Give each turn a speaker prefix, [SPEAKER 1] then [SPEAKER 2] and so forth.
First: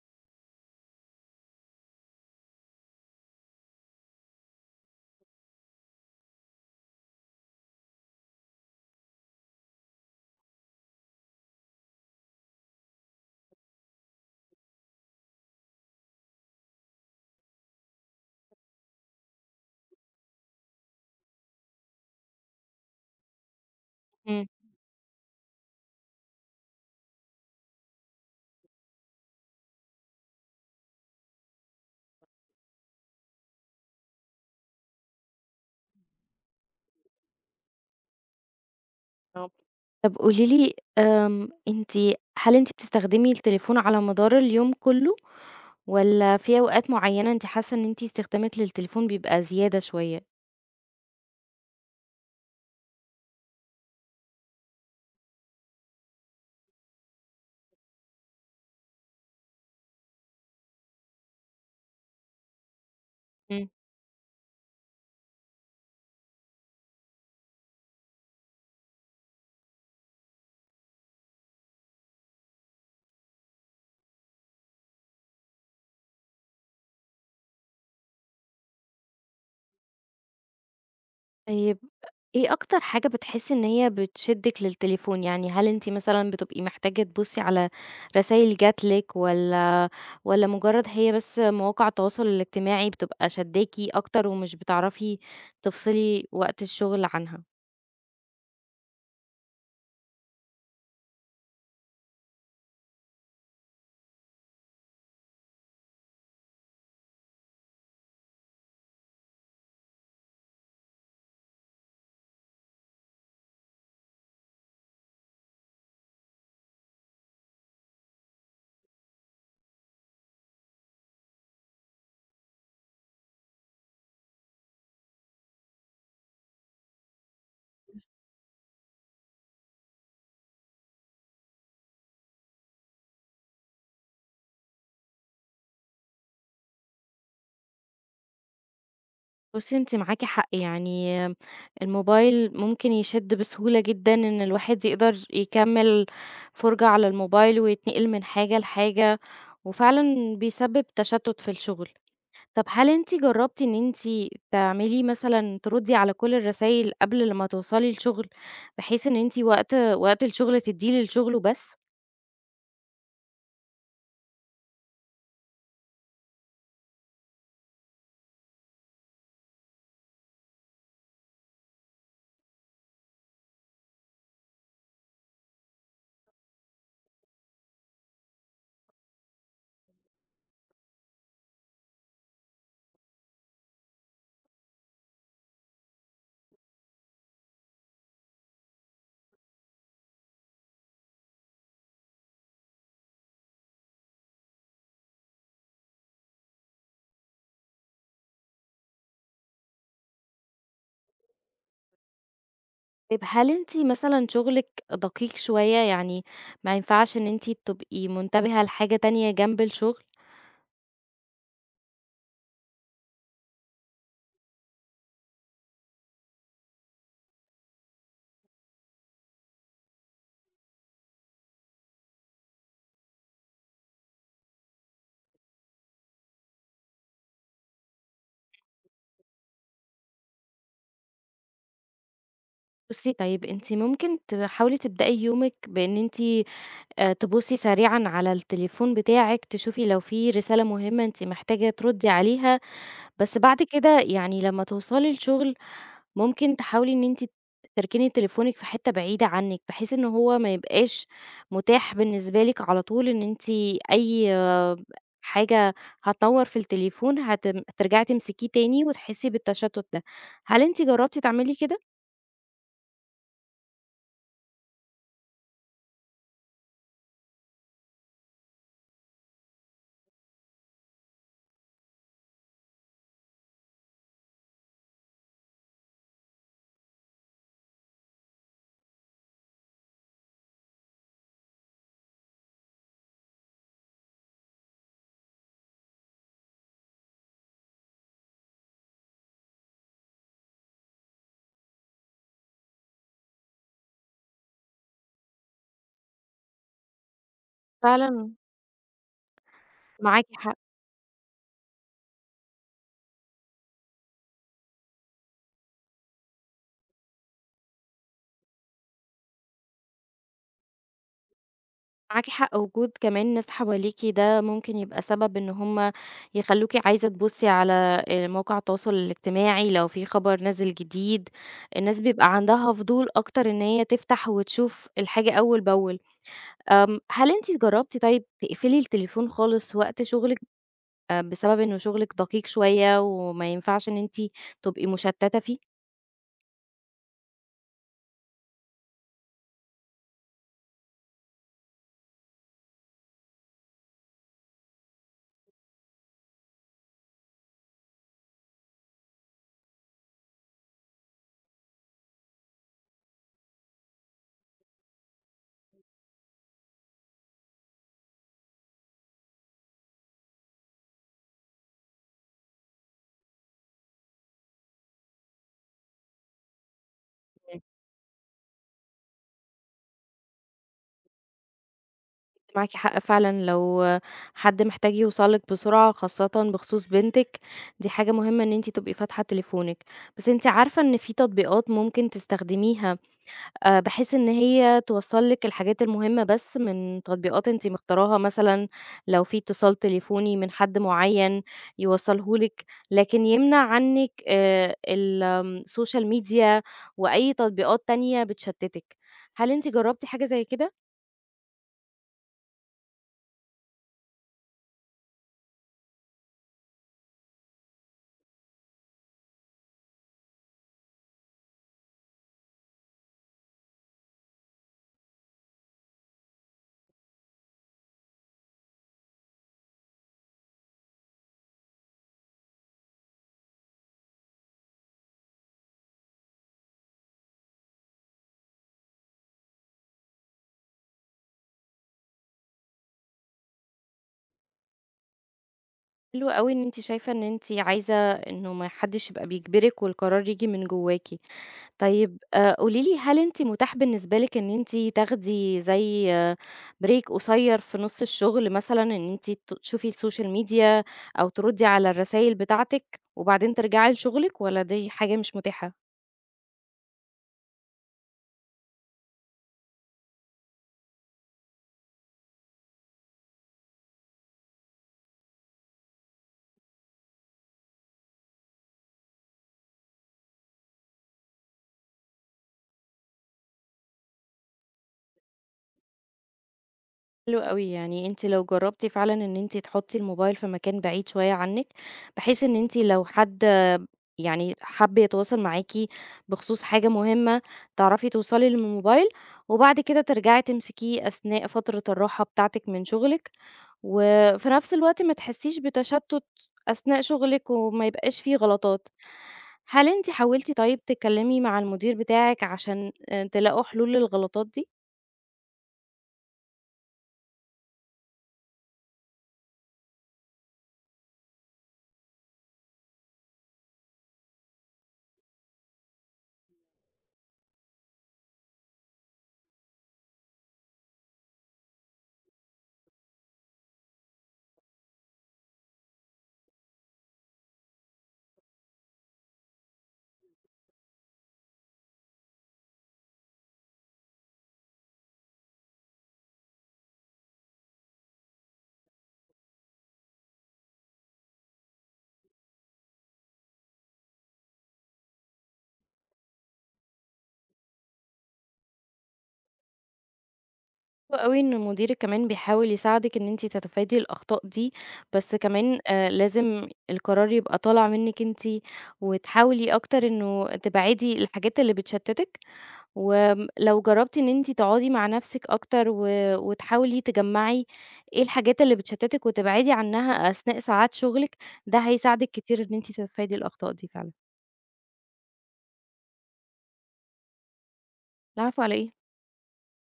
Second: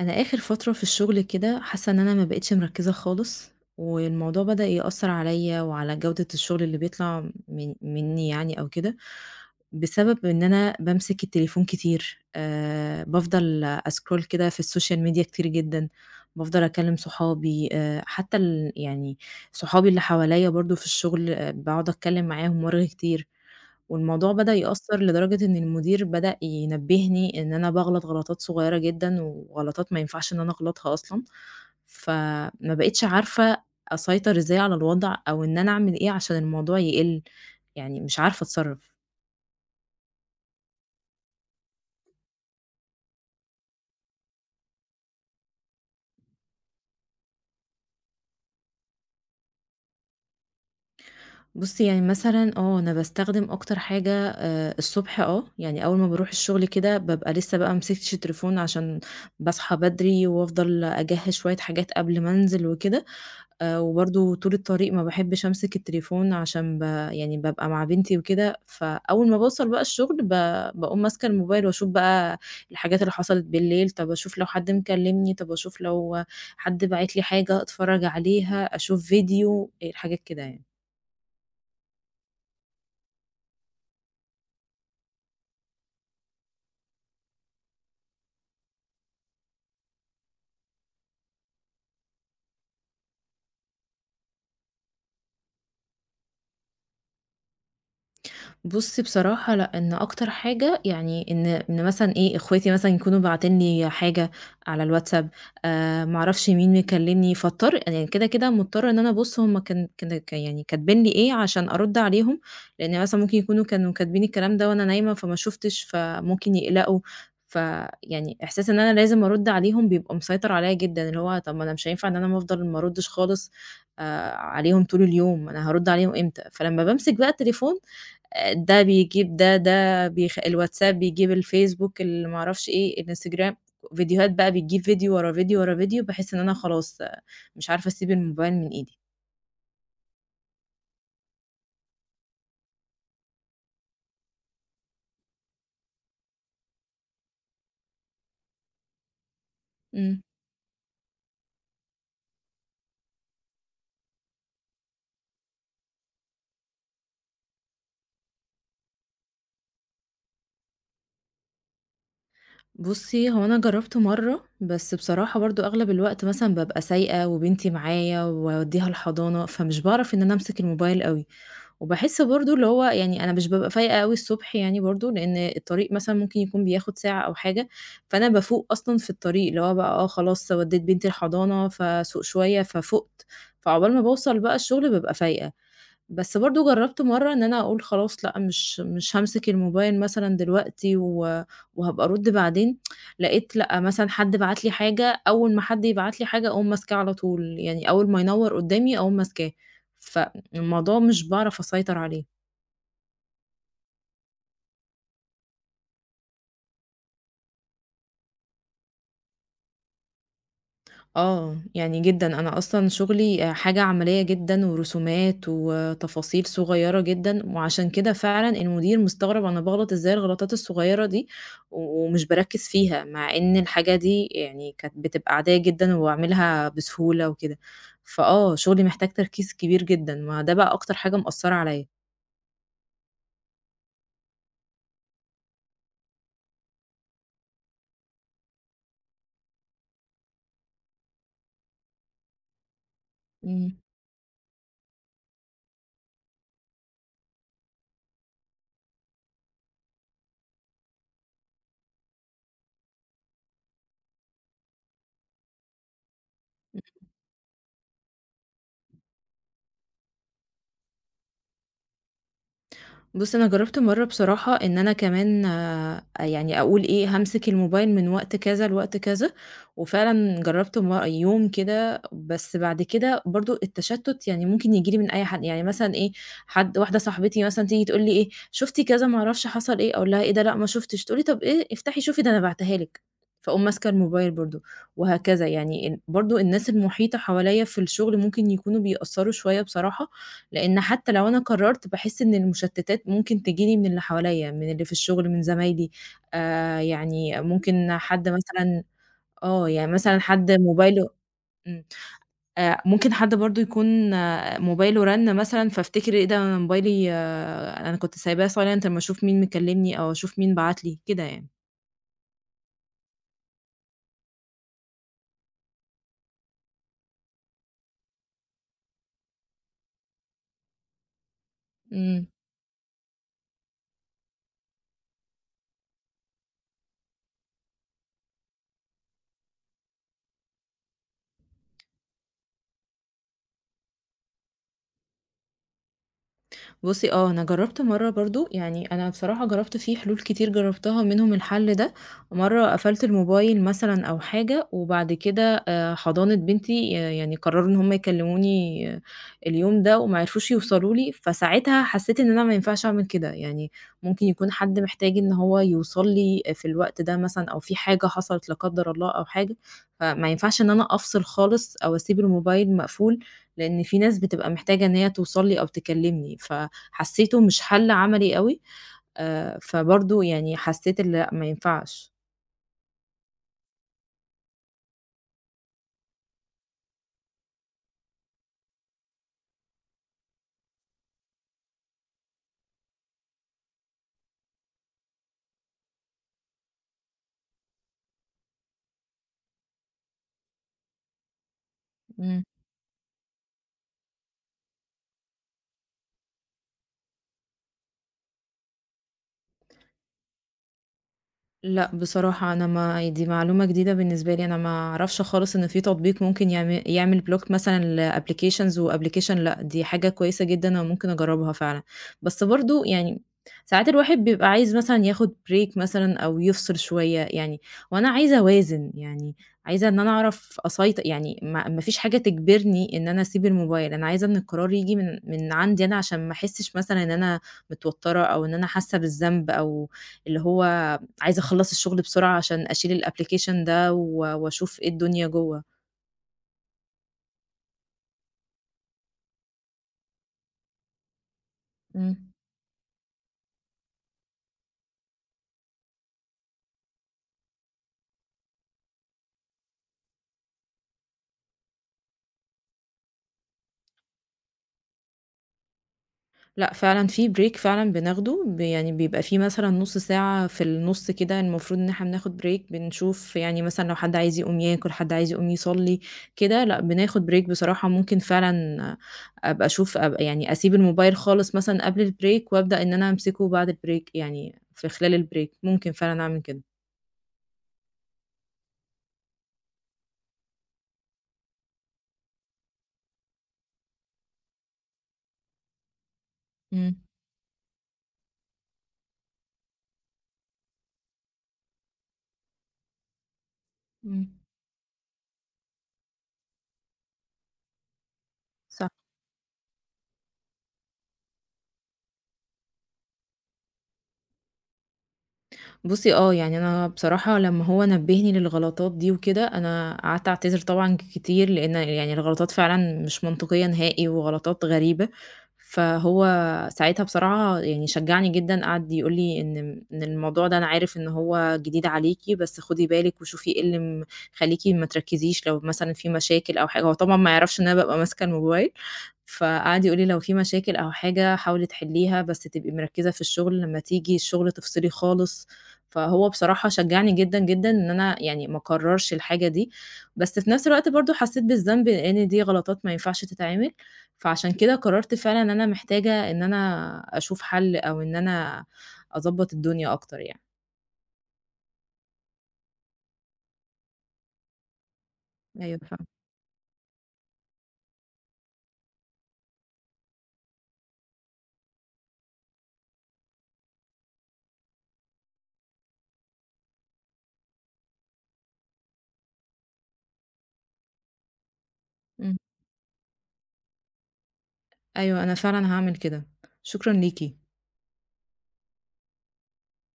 [SPEAKER 1] أنا آخر فترة في الشغل كده حاسة إن أنا ما بقيتش مركزة خالص. والموضوع بدأ يأثر عليا وعلى جودة الشغل اللي بيطلع من مني، يعني أو كده، بسبب إن أنا بامسك التليفون كتير. بافضل أسكرول كده في السوشيال ميديا كتير جدا، بافضل أكلم صحابي. حتى يعني صحابي اللي حواليا برضو في الشغل، بقعد أتكلم معاهم مرة كتير. والموضوع
[SPEAKER 2] إمم،
[SPEAKER 1] بدأ يأثّر لدرجة إن المدير بدأ ينبّهني إن أنا باغلط غلطات صغيّرة جدًا، وغلطات ما ينفعش إن أنا أغلطها أصلًا، فما بقيتش عارفة أسيطر إزاي على الوضع، أو إن أنا أعمل إيه عشان الموضوع يقِل، يعني مش عارفة أتصرّف.
[SPEAKER 2] آه. طب قولي لي هل أنتِ بتستخدمي التليفون على مدار اليوم كلّه، والّا في أوقات معيّنة أنتِ حاسة إن أنتِ استخدامِك للتليفون بيبقى زيادة شوية؟
[SPEAKER 1] بُصّي، يعني مثلًا أنا باستخدم أكتر حاجة الصبح، يعني أول ما باروح الشغل كده بابقى لسه بقى ما مسكتش التليفون عشان باصحى بدري وأفضل أجهّز شوية حاجات قبل ما أنزل وكده.
[SPEAKER 2] إمم.
[SPEAKER 1] وبرضه طول الطريق ما باحبش أمسك التليفون عشان يعني بابقى مع بنتي وكده. فأول ما باوصل بقى الشغل باقوم ماسكة الموبايل واشوف بقى الحاجات اللي حصلت بالليل، طَب اشوف لو حد مكلمني، طَب اشوف لو حد باعت لي حاجة أتفرّج عليها، اشوف فيديو، إيه الحاجات كده يعني.
[SPEAKER 2] طيب إيه أكتر حاجة بتحسي إن هي بتشدِّك للتليفون، يعني هل أنتِ مثلًا بتبقي محتاجة تبُصّي على رسايل جات لِك، والّا مجرد هي بس مواقع التواصل الاجتماعي بتبقى شادّاكِ أكتر ومش بتعرفي تفصلي وقت الشغل عنها؟
[SPEAKER 1] بُصّي بصراحة لأ، إن أكتر حاجة يعني إن مثلًا إيه، إخواتي مثلًا يكونوا باعتين لي حاجة على الواتساب، ما أعرفش مين مكلّمني، فاضطر يعني كده، مضطرة إن أنا أبُص هُم كان كان ك يعني كاتبين لي إيه عشان أرُد عليهم، لإن مثلًا ممكن يكونوا كانوا كاتبين الكلام ده وأنا نايمة فما شُفتش، فممكن يقلقوا. فيعني إحساس إن أنا لازم أرُد عليهم بيبقى مسيطر عليّا جدًا، اللي هو طَب ما أنا مش هينفع إن أنا ما أفضل ما أردّش خالص عليهم طول اليوم، أنا هارُد عليهم إمتى؟ فلمّا بامسك بقى التليفون ده بيجيب ده، ده الواتساب بيجيب الفيسبوك، اللي ما أعرفش إيه، الإنستجرام. فيديوهات بقى بتجيب فيديو ورا فيديو ورا فيديو، باحس إن أنا خلاص، مش عارفة أسيب الموبايل من إيدي.
[SPEAKER 2] بُصّي، أنتِ معاكِ حق، يعني الموبايل ممكن يشِد بسهولة جدًا إن الواحد يقدر يكمّل فُرجة على الموبايل ويتنقل من حاجة لحاجة،
[SPEAKER 1] إمم.
[SPEAKER 2] وفعلًا بيسبب تشتُّت في الشغل. طَب هل أنتِ جرّبتِ إن أنتِ تعملي مثلًا تردّي على كل الرسايل قبل لمّا توصلي الشغل، بحيث إن أنتِ وقت الشغل تدّيه للشغل وبس؟
[SPEAKER 1] بُصّي، هو أنا جرّبته مرّة، بس بصراحة برضه أغلب الوقت مثلًا بابقى سايقة وبنتي معايا وأودّيها الحضانة، فمش باعرف إن أنا أمسك الموبايل أوي. وباحس برضه اللي هو يعني أنا مش بابقى فايقة أوي الصبح يعني برضه، لإن الطريق مثلًا ممكن يكون بياخد ساعة أو حاجة. فأنا بافوق أصلًا في الطريق، اللي هو بقى خلاص ودّيت بنتي الحضانة، فاسوق شوية، ففُقت، فعقبال ما باوصل بقى الشغل بابقى فايقة. بس برضه جرّبت مرّة إن أنا أقول خلاص لأ، مش هامسك الموبايل مثلًا دلوقتي وهابقى أرُد بعدين. لقيت لأ، مثلًا حد بعت لي حاجة، أول ما حد يبعت لي حاجة أقوم ماسكاه على طول، يعني أول ما ينوّر قدّامي أقوم ماسكاه، فالموضوع مش باعرف أسيطر عليه.
[SPEAKER 2] طيب هل أنتِ مثلًا شغلِك دقيق شوية، يعني ما ينفعش إن أنتِ تبقي منتبهة لحاجة تانية جنب الشغل؟
[SPEAKER 1] آه، يعني جدًا، أنا أصلًا شغلي حاجة عملية جدًا ورسومات وتفاصيل صغيرة جدًا، وعشان كده فعلًا المدير مستغرب أنا باغلط إزاي الغلطات الصغيرة دي، و ومش باركّز فيها، مع إن الحاجة دي يعني كانت بتبقى عادية جدًا وباعملها بسهولة وكده. فآه، شغلي محتاج تركيز كبير جدًا، ما ده بقى أكتر حاجة مأثّرة عليَّ.
[SPEAKER 2] بُصّي، طيب أنتِ ممكن تحاولي تبدئي يومِك بإن أنتِ تبُصّي سريعًا على التليفون بتاعِك، تشوفي لو في رسالة مهمة أنتِ محتاجة تردّي عليها، بس بعد
[SPEAKER 1] إمم.
[SPEAKER 2] كده، يعني لمّا توصلي الشغل، ممكن تحاولي إن أنتِ تركني تليفونِك في حتّة بعيدة عنِّك، بحيث إن هو ما يبقاش متاح بالنسبة لِك على طول، إن أنتِ أي حاجة هتنوّر في التليفون هترجعي تمسكيه تاني وتحسّي بالتشتُّت ده. هل أنتِ جرّبتِ تعملي كده؟
[SPEAKER 1] بُص، أنا جرّبت مرّة بصراحة إن أنا كمان يعني أقول إيه، هامسك الموبايل من وقت كذا لوقت كذا. وفعلًا جرّبت يوم كده، بس بعد كده برضه التشتُّت يعني ممكن ييجي لي من أي حد، يعني مثلًا إيه، حد واحدة صاحبتي مثلًا تيجي تقول لي إيه، شُفتِ كذا ما أعرفش حصل إيه، أقول لها إيه ده لأ ما شُفتش، تقول لي طَب إيه افتحي شوفي ده أنا باعتها لِك، فاقوم ماسكة الموبايل برضه. وهكذا يعني برضه الناس المُحيطة حواليّا في الشغل ممكن يكونوا بيأثّروا شوية بصراحة، لإن حتى لو أنا قررت باحس إن المشتتات ممكن تيجي لي من اللي حواليّا، من اللي في الشغل، من زمايلي، يعني ممكن حد
[SPEAKER 2] فعلًا
[SPEAKER 1] مثلًا، يعني مثلًا
[SPEAKER 2] معاكِ
[SPEAKER 1] حد
[SPEAKER 2] حق.
[SPEAKER 1] موبايله، إمم، ممكن حد برضه يكون، موبايله رَن مثلًا فافتكر إيه ده أنا موبايلي، أنا كنت سايباه silent أمّا أشوف مين مكلمني أو أشوف مين بعت لي، كده يعني.
[SPEAKER 2] معاكِ حق، وجود كمان ناس حواليكِ ده ممكن يبقى سبب إن هُم يخلّوكِ عايزة تبُصّي على مواقع التواصل الاجتماعي لو في خبر نازل جديد، الناس
[SPEAKER 1] إمم.
[SPEAKER 2] بيبقى عندها فضول أكتر إن هي تفتح وتشوف الحاجة أول بأول. هل أنتِ جرّبتِ طيب تقفلي التليفون خالص وقت شغلِك بسبب إنه شغلِك دقيق شوية وما ينفعش إن أنتِ تبقي مشتتة فيه؟
[SPEAKER 1] بُصّي أنا جرّبت مرّة برضه، يعني أنا بصراحة جرّبت في حلول كتير جرّبتها منهم الحل ده. مرّة قفلت الموبايل مثلًا أو حاجة وبعد كده حضانة بنتي يعني قرّروا إن هم يكلّموني، اليوم ده وما عرفوش يوصلوا لي. فساعتها حسّيت إن أنا ما ينفعش أعمل كده، يعني ممكن يكون حد محتاج إن هو يوصل لي في الوقت ده مثلًا أو في حاجة حصلت لا قدّر الله أو حاجة، فما ينفعش إن أنا أفصل خالص أو أسيب الموبايل مقفول، لإن في ناس بتبقى محتاجة إن هي توصل لي أو تكلّمني، حسّيته مش حَل عملي أوي. فبرضه يعني حسّيت إن لأ ما ينفعش.
[SPEAKER 2] معاكِ حق فعلًا، لو حد محتاج يوصل لِك بسرعة، خاصةً بخصوص بنتِك، دي حاجة مهمة إن أنتِ تبقي فاتحة تليفونِك. بس أنتِ عارفة إن في تطبيقات ممكن تستخدميها، بحيث إن هي توصّل لِك الحاجات المهمة بس من تطبيقات أنتِ مختاراها، مثلًا لو في اتصال تليفوني من حد معيّن يوصّله
[SPEAKER 1] إمم.
[SPEAKER 2] لِك، لكن يمنع عنِّك السوشيال ميديا وأي تطبيقات تانية بتشتتِك. هل أنتِ جربتِ حاجة زي كده؟
[SPEAKER 1] لأ، بصراحة أنا ما دي معلومة جديدة بالنسبة لي، أنا ما أعرفش خالص إن في تطبيق ممكن يعمل بلوك مثلًا لapplications وapplication. لأ، دي حاجة كويسة جدًا أنا ممكن أجربها فعلًا، بس برضه يعني ساعات الواحد بيبقى عايز مثلًا ياخد break مثلًا أو يفصل شوية يعني، وأنا عايزة أوازن يعني، عايزة إن أنا أعرف يعني ما فيش حاجة تجبرني إن أنا أسيب الموبايل، أنا عايزة إن القرار ييجي من عندي أنا عشان ما أحسش مثلًا إن أنا متوترة أو إن أنا حاسة بالذنب أو اللي هو عايزة أخلّص الشغل بسرعة عشان أشيل الapplication ده و وأشوف إيه الدنيا جوّه.
[SPEAKER 2] حلو أوي إن أنتِ شايفة إن أنتِ عايزة إنه ما حدش يبقى بيجبرِك، والقرار ييجي من جواكِ. طيب
[SPEAKER 1] إمم.
[SPEAKER 2] قولي لي، هل أنتِ متاح بالنسبة لِك إن أنتِ تاخدي زي break قصير في نُص الشغل مثلًا، إن أنتِ تشوفي السوشيال ميديا أو تردي على الرسايل بتاعتِك وبعدين ترجعي لشغلِك، والّا دي حاجة مش متاحة؟
[SPEAKER 1] لأ، فعلًا في break فعلًا بناخده، يعني بيبقى في مثلًا نُص ساعة في النُص كده المفروض إن إحنا بناخد break بنشوف يعني مثلًا لو حد عايز يقوم ياكل، حد عايز يقوم يصلّي كده. لأ، بناخد break بصراحة ممكن فعلًا أبقى أشوف أبقى يعني أسيب الموبايل خالص مثلًا قبل الbreak وأبدأ إن أنا أمسكه بعد الbreak، يعني في خلال الbreak ممكن فعلًا أعمل كده.
[SPEAKER 2] حلو أوي، يعني أنتِ لو جربتِ فعلًا إن أنتِ تحطي الموبايل في مكان بعيد شوية عنِك، بحيث إن أنتِ لو حد يعني حَب يتواصل معاكِ بخصوص حاجة
[SPEAKER 1] إمم،
[SPEAKER 2] مهمة، تعرفي توصلي للموبايل، وبعد كده ترجعي تمسكيه أثناء فترة الراحة بتاعتِك من شغلِك،
[SPEAKER 1] إمم.
[SPEAKER 2] وفي نفس الوقت ما تحسيش بتشتُّت أثناء شغلِك وما يبقاش في غلطات.
[SPEAKER 1] صح.
[SPEAKER 2] هل أنتِ حاولتِ طيب تتكلمي مع المدير بتاعِك عشان تلاقوا حلول للغلطات دي؟
[SPEAKER 1] بُصّي يعني أنا بصراحة لمّا هو نبّهني للغلطات دي وكده، أنا قعدت أعتذر طبعًا كتير، لإن يعني الغلطات فعلًا مش منطقية نهائي وغلطات غريبة. فهو ساعتها بصراحة يعني شجّعني جدًا، قعد يقول لي إن الموضوع ده أنا عارف إن هو جديد عليكِ، بس خدي بالِك وشوفي إيه اللي مخلّيكِ ما تركّزيش لو مثلًا في مشاكل أو حاجة، هو طبعًا ما يعرفش إن أنا بابقى ماسكة الموبايل. فقعد يقول لي: "لو في مشاكل أو حاجة حاولي تحلّيها، بس تبقي مركّزة في الشغل، لمّا تيجي الشغل تفصلي خالص." فهو بصراحة شجّعني جدًا، جدًا، إن أنا يعني ما أكرّرش الحاجة دي. بس في نفس الوقت برضه حسّيت بالذنب لإن دي غلطات ما ينفعش تتعمل، فعشان كده قررت فعلًا إن أنا محتاجة إن أنا أشوف حَل أو إن أنا أضبّط الدنيا أكتر يعني.
[SPEAKER 2] حلو أوي إن مديرِك كمان بيحاول يساعدِك إن أنتِ تتفادي الأخطاء دي، بس كمان
[SPEAKER 1] أيوه فعلًا،
[SPEAKER 2] لازم القرار يبقى طالع منِّك أنتِ، وتحاولي أكتر إنه تبعدي الحاجات اللي بتشتتِك، وآمم لو جربتِ إن أنتِ تقعدي مع نفسِك أكتر وتحاولي تجمّعي إيه الحاجات اللي بتشتتِك وتبعدي عنها أثناء ساعات شغلِك، ده هيساعدِك
[SPEAKER 1] إمم.
[SPEAKER 2] كتير إن أنتِ تتفادي الأخطاء دي فعلًا.
[SPEAKER 1] أيوه، أنا فعلًا هاعمل كده. شكرًا ليكِ.
[SPEAKER 2] العفو على إيه؟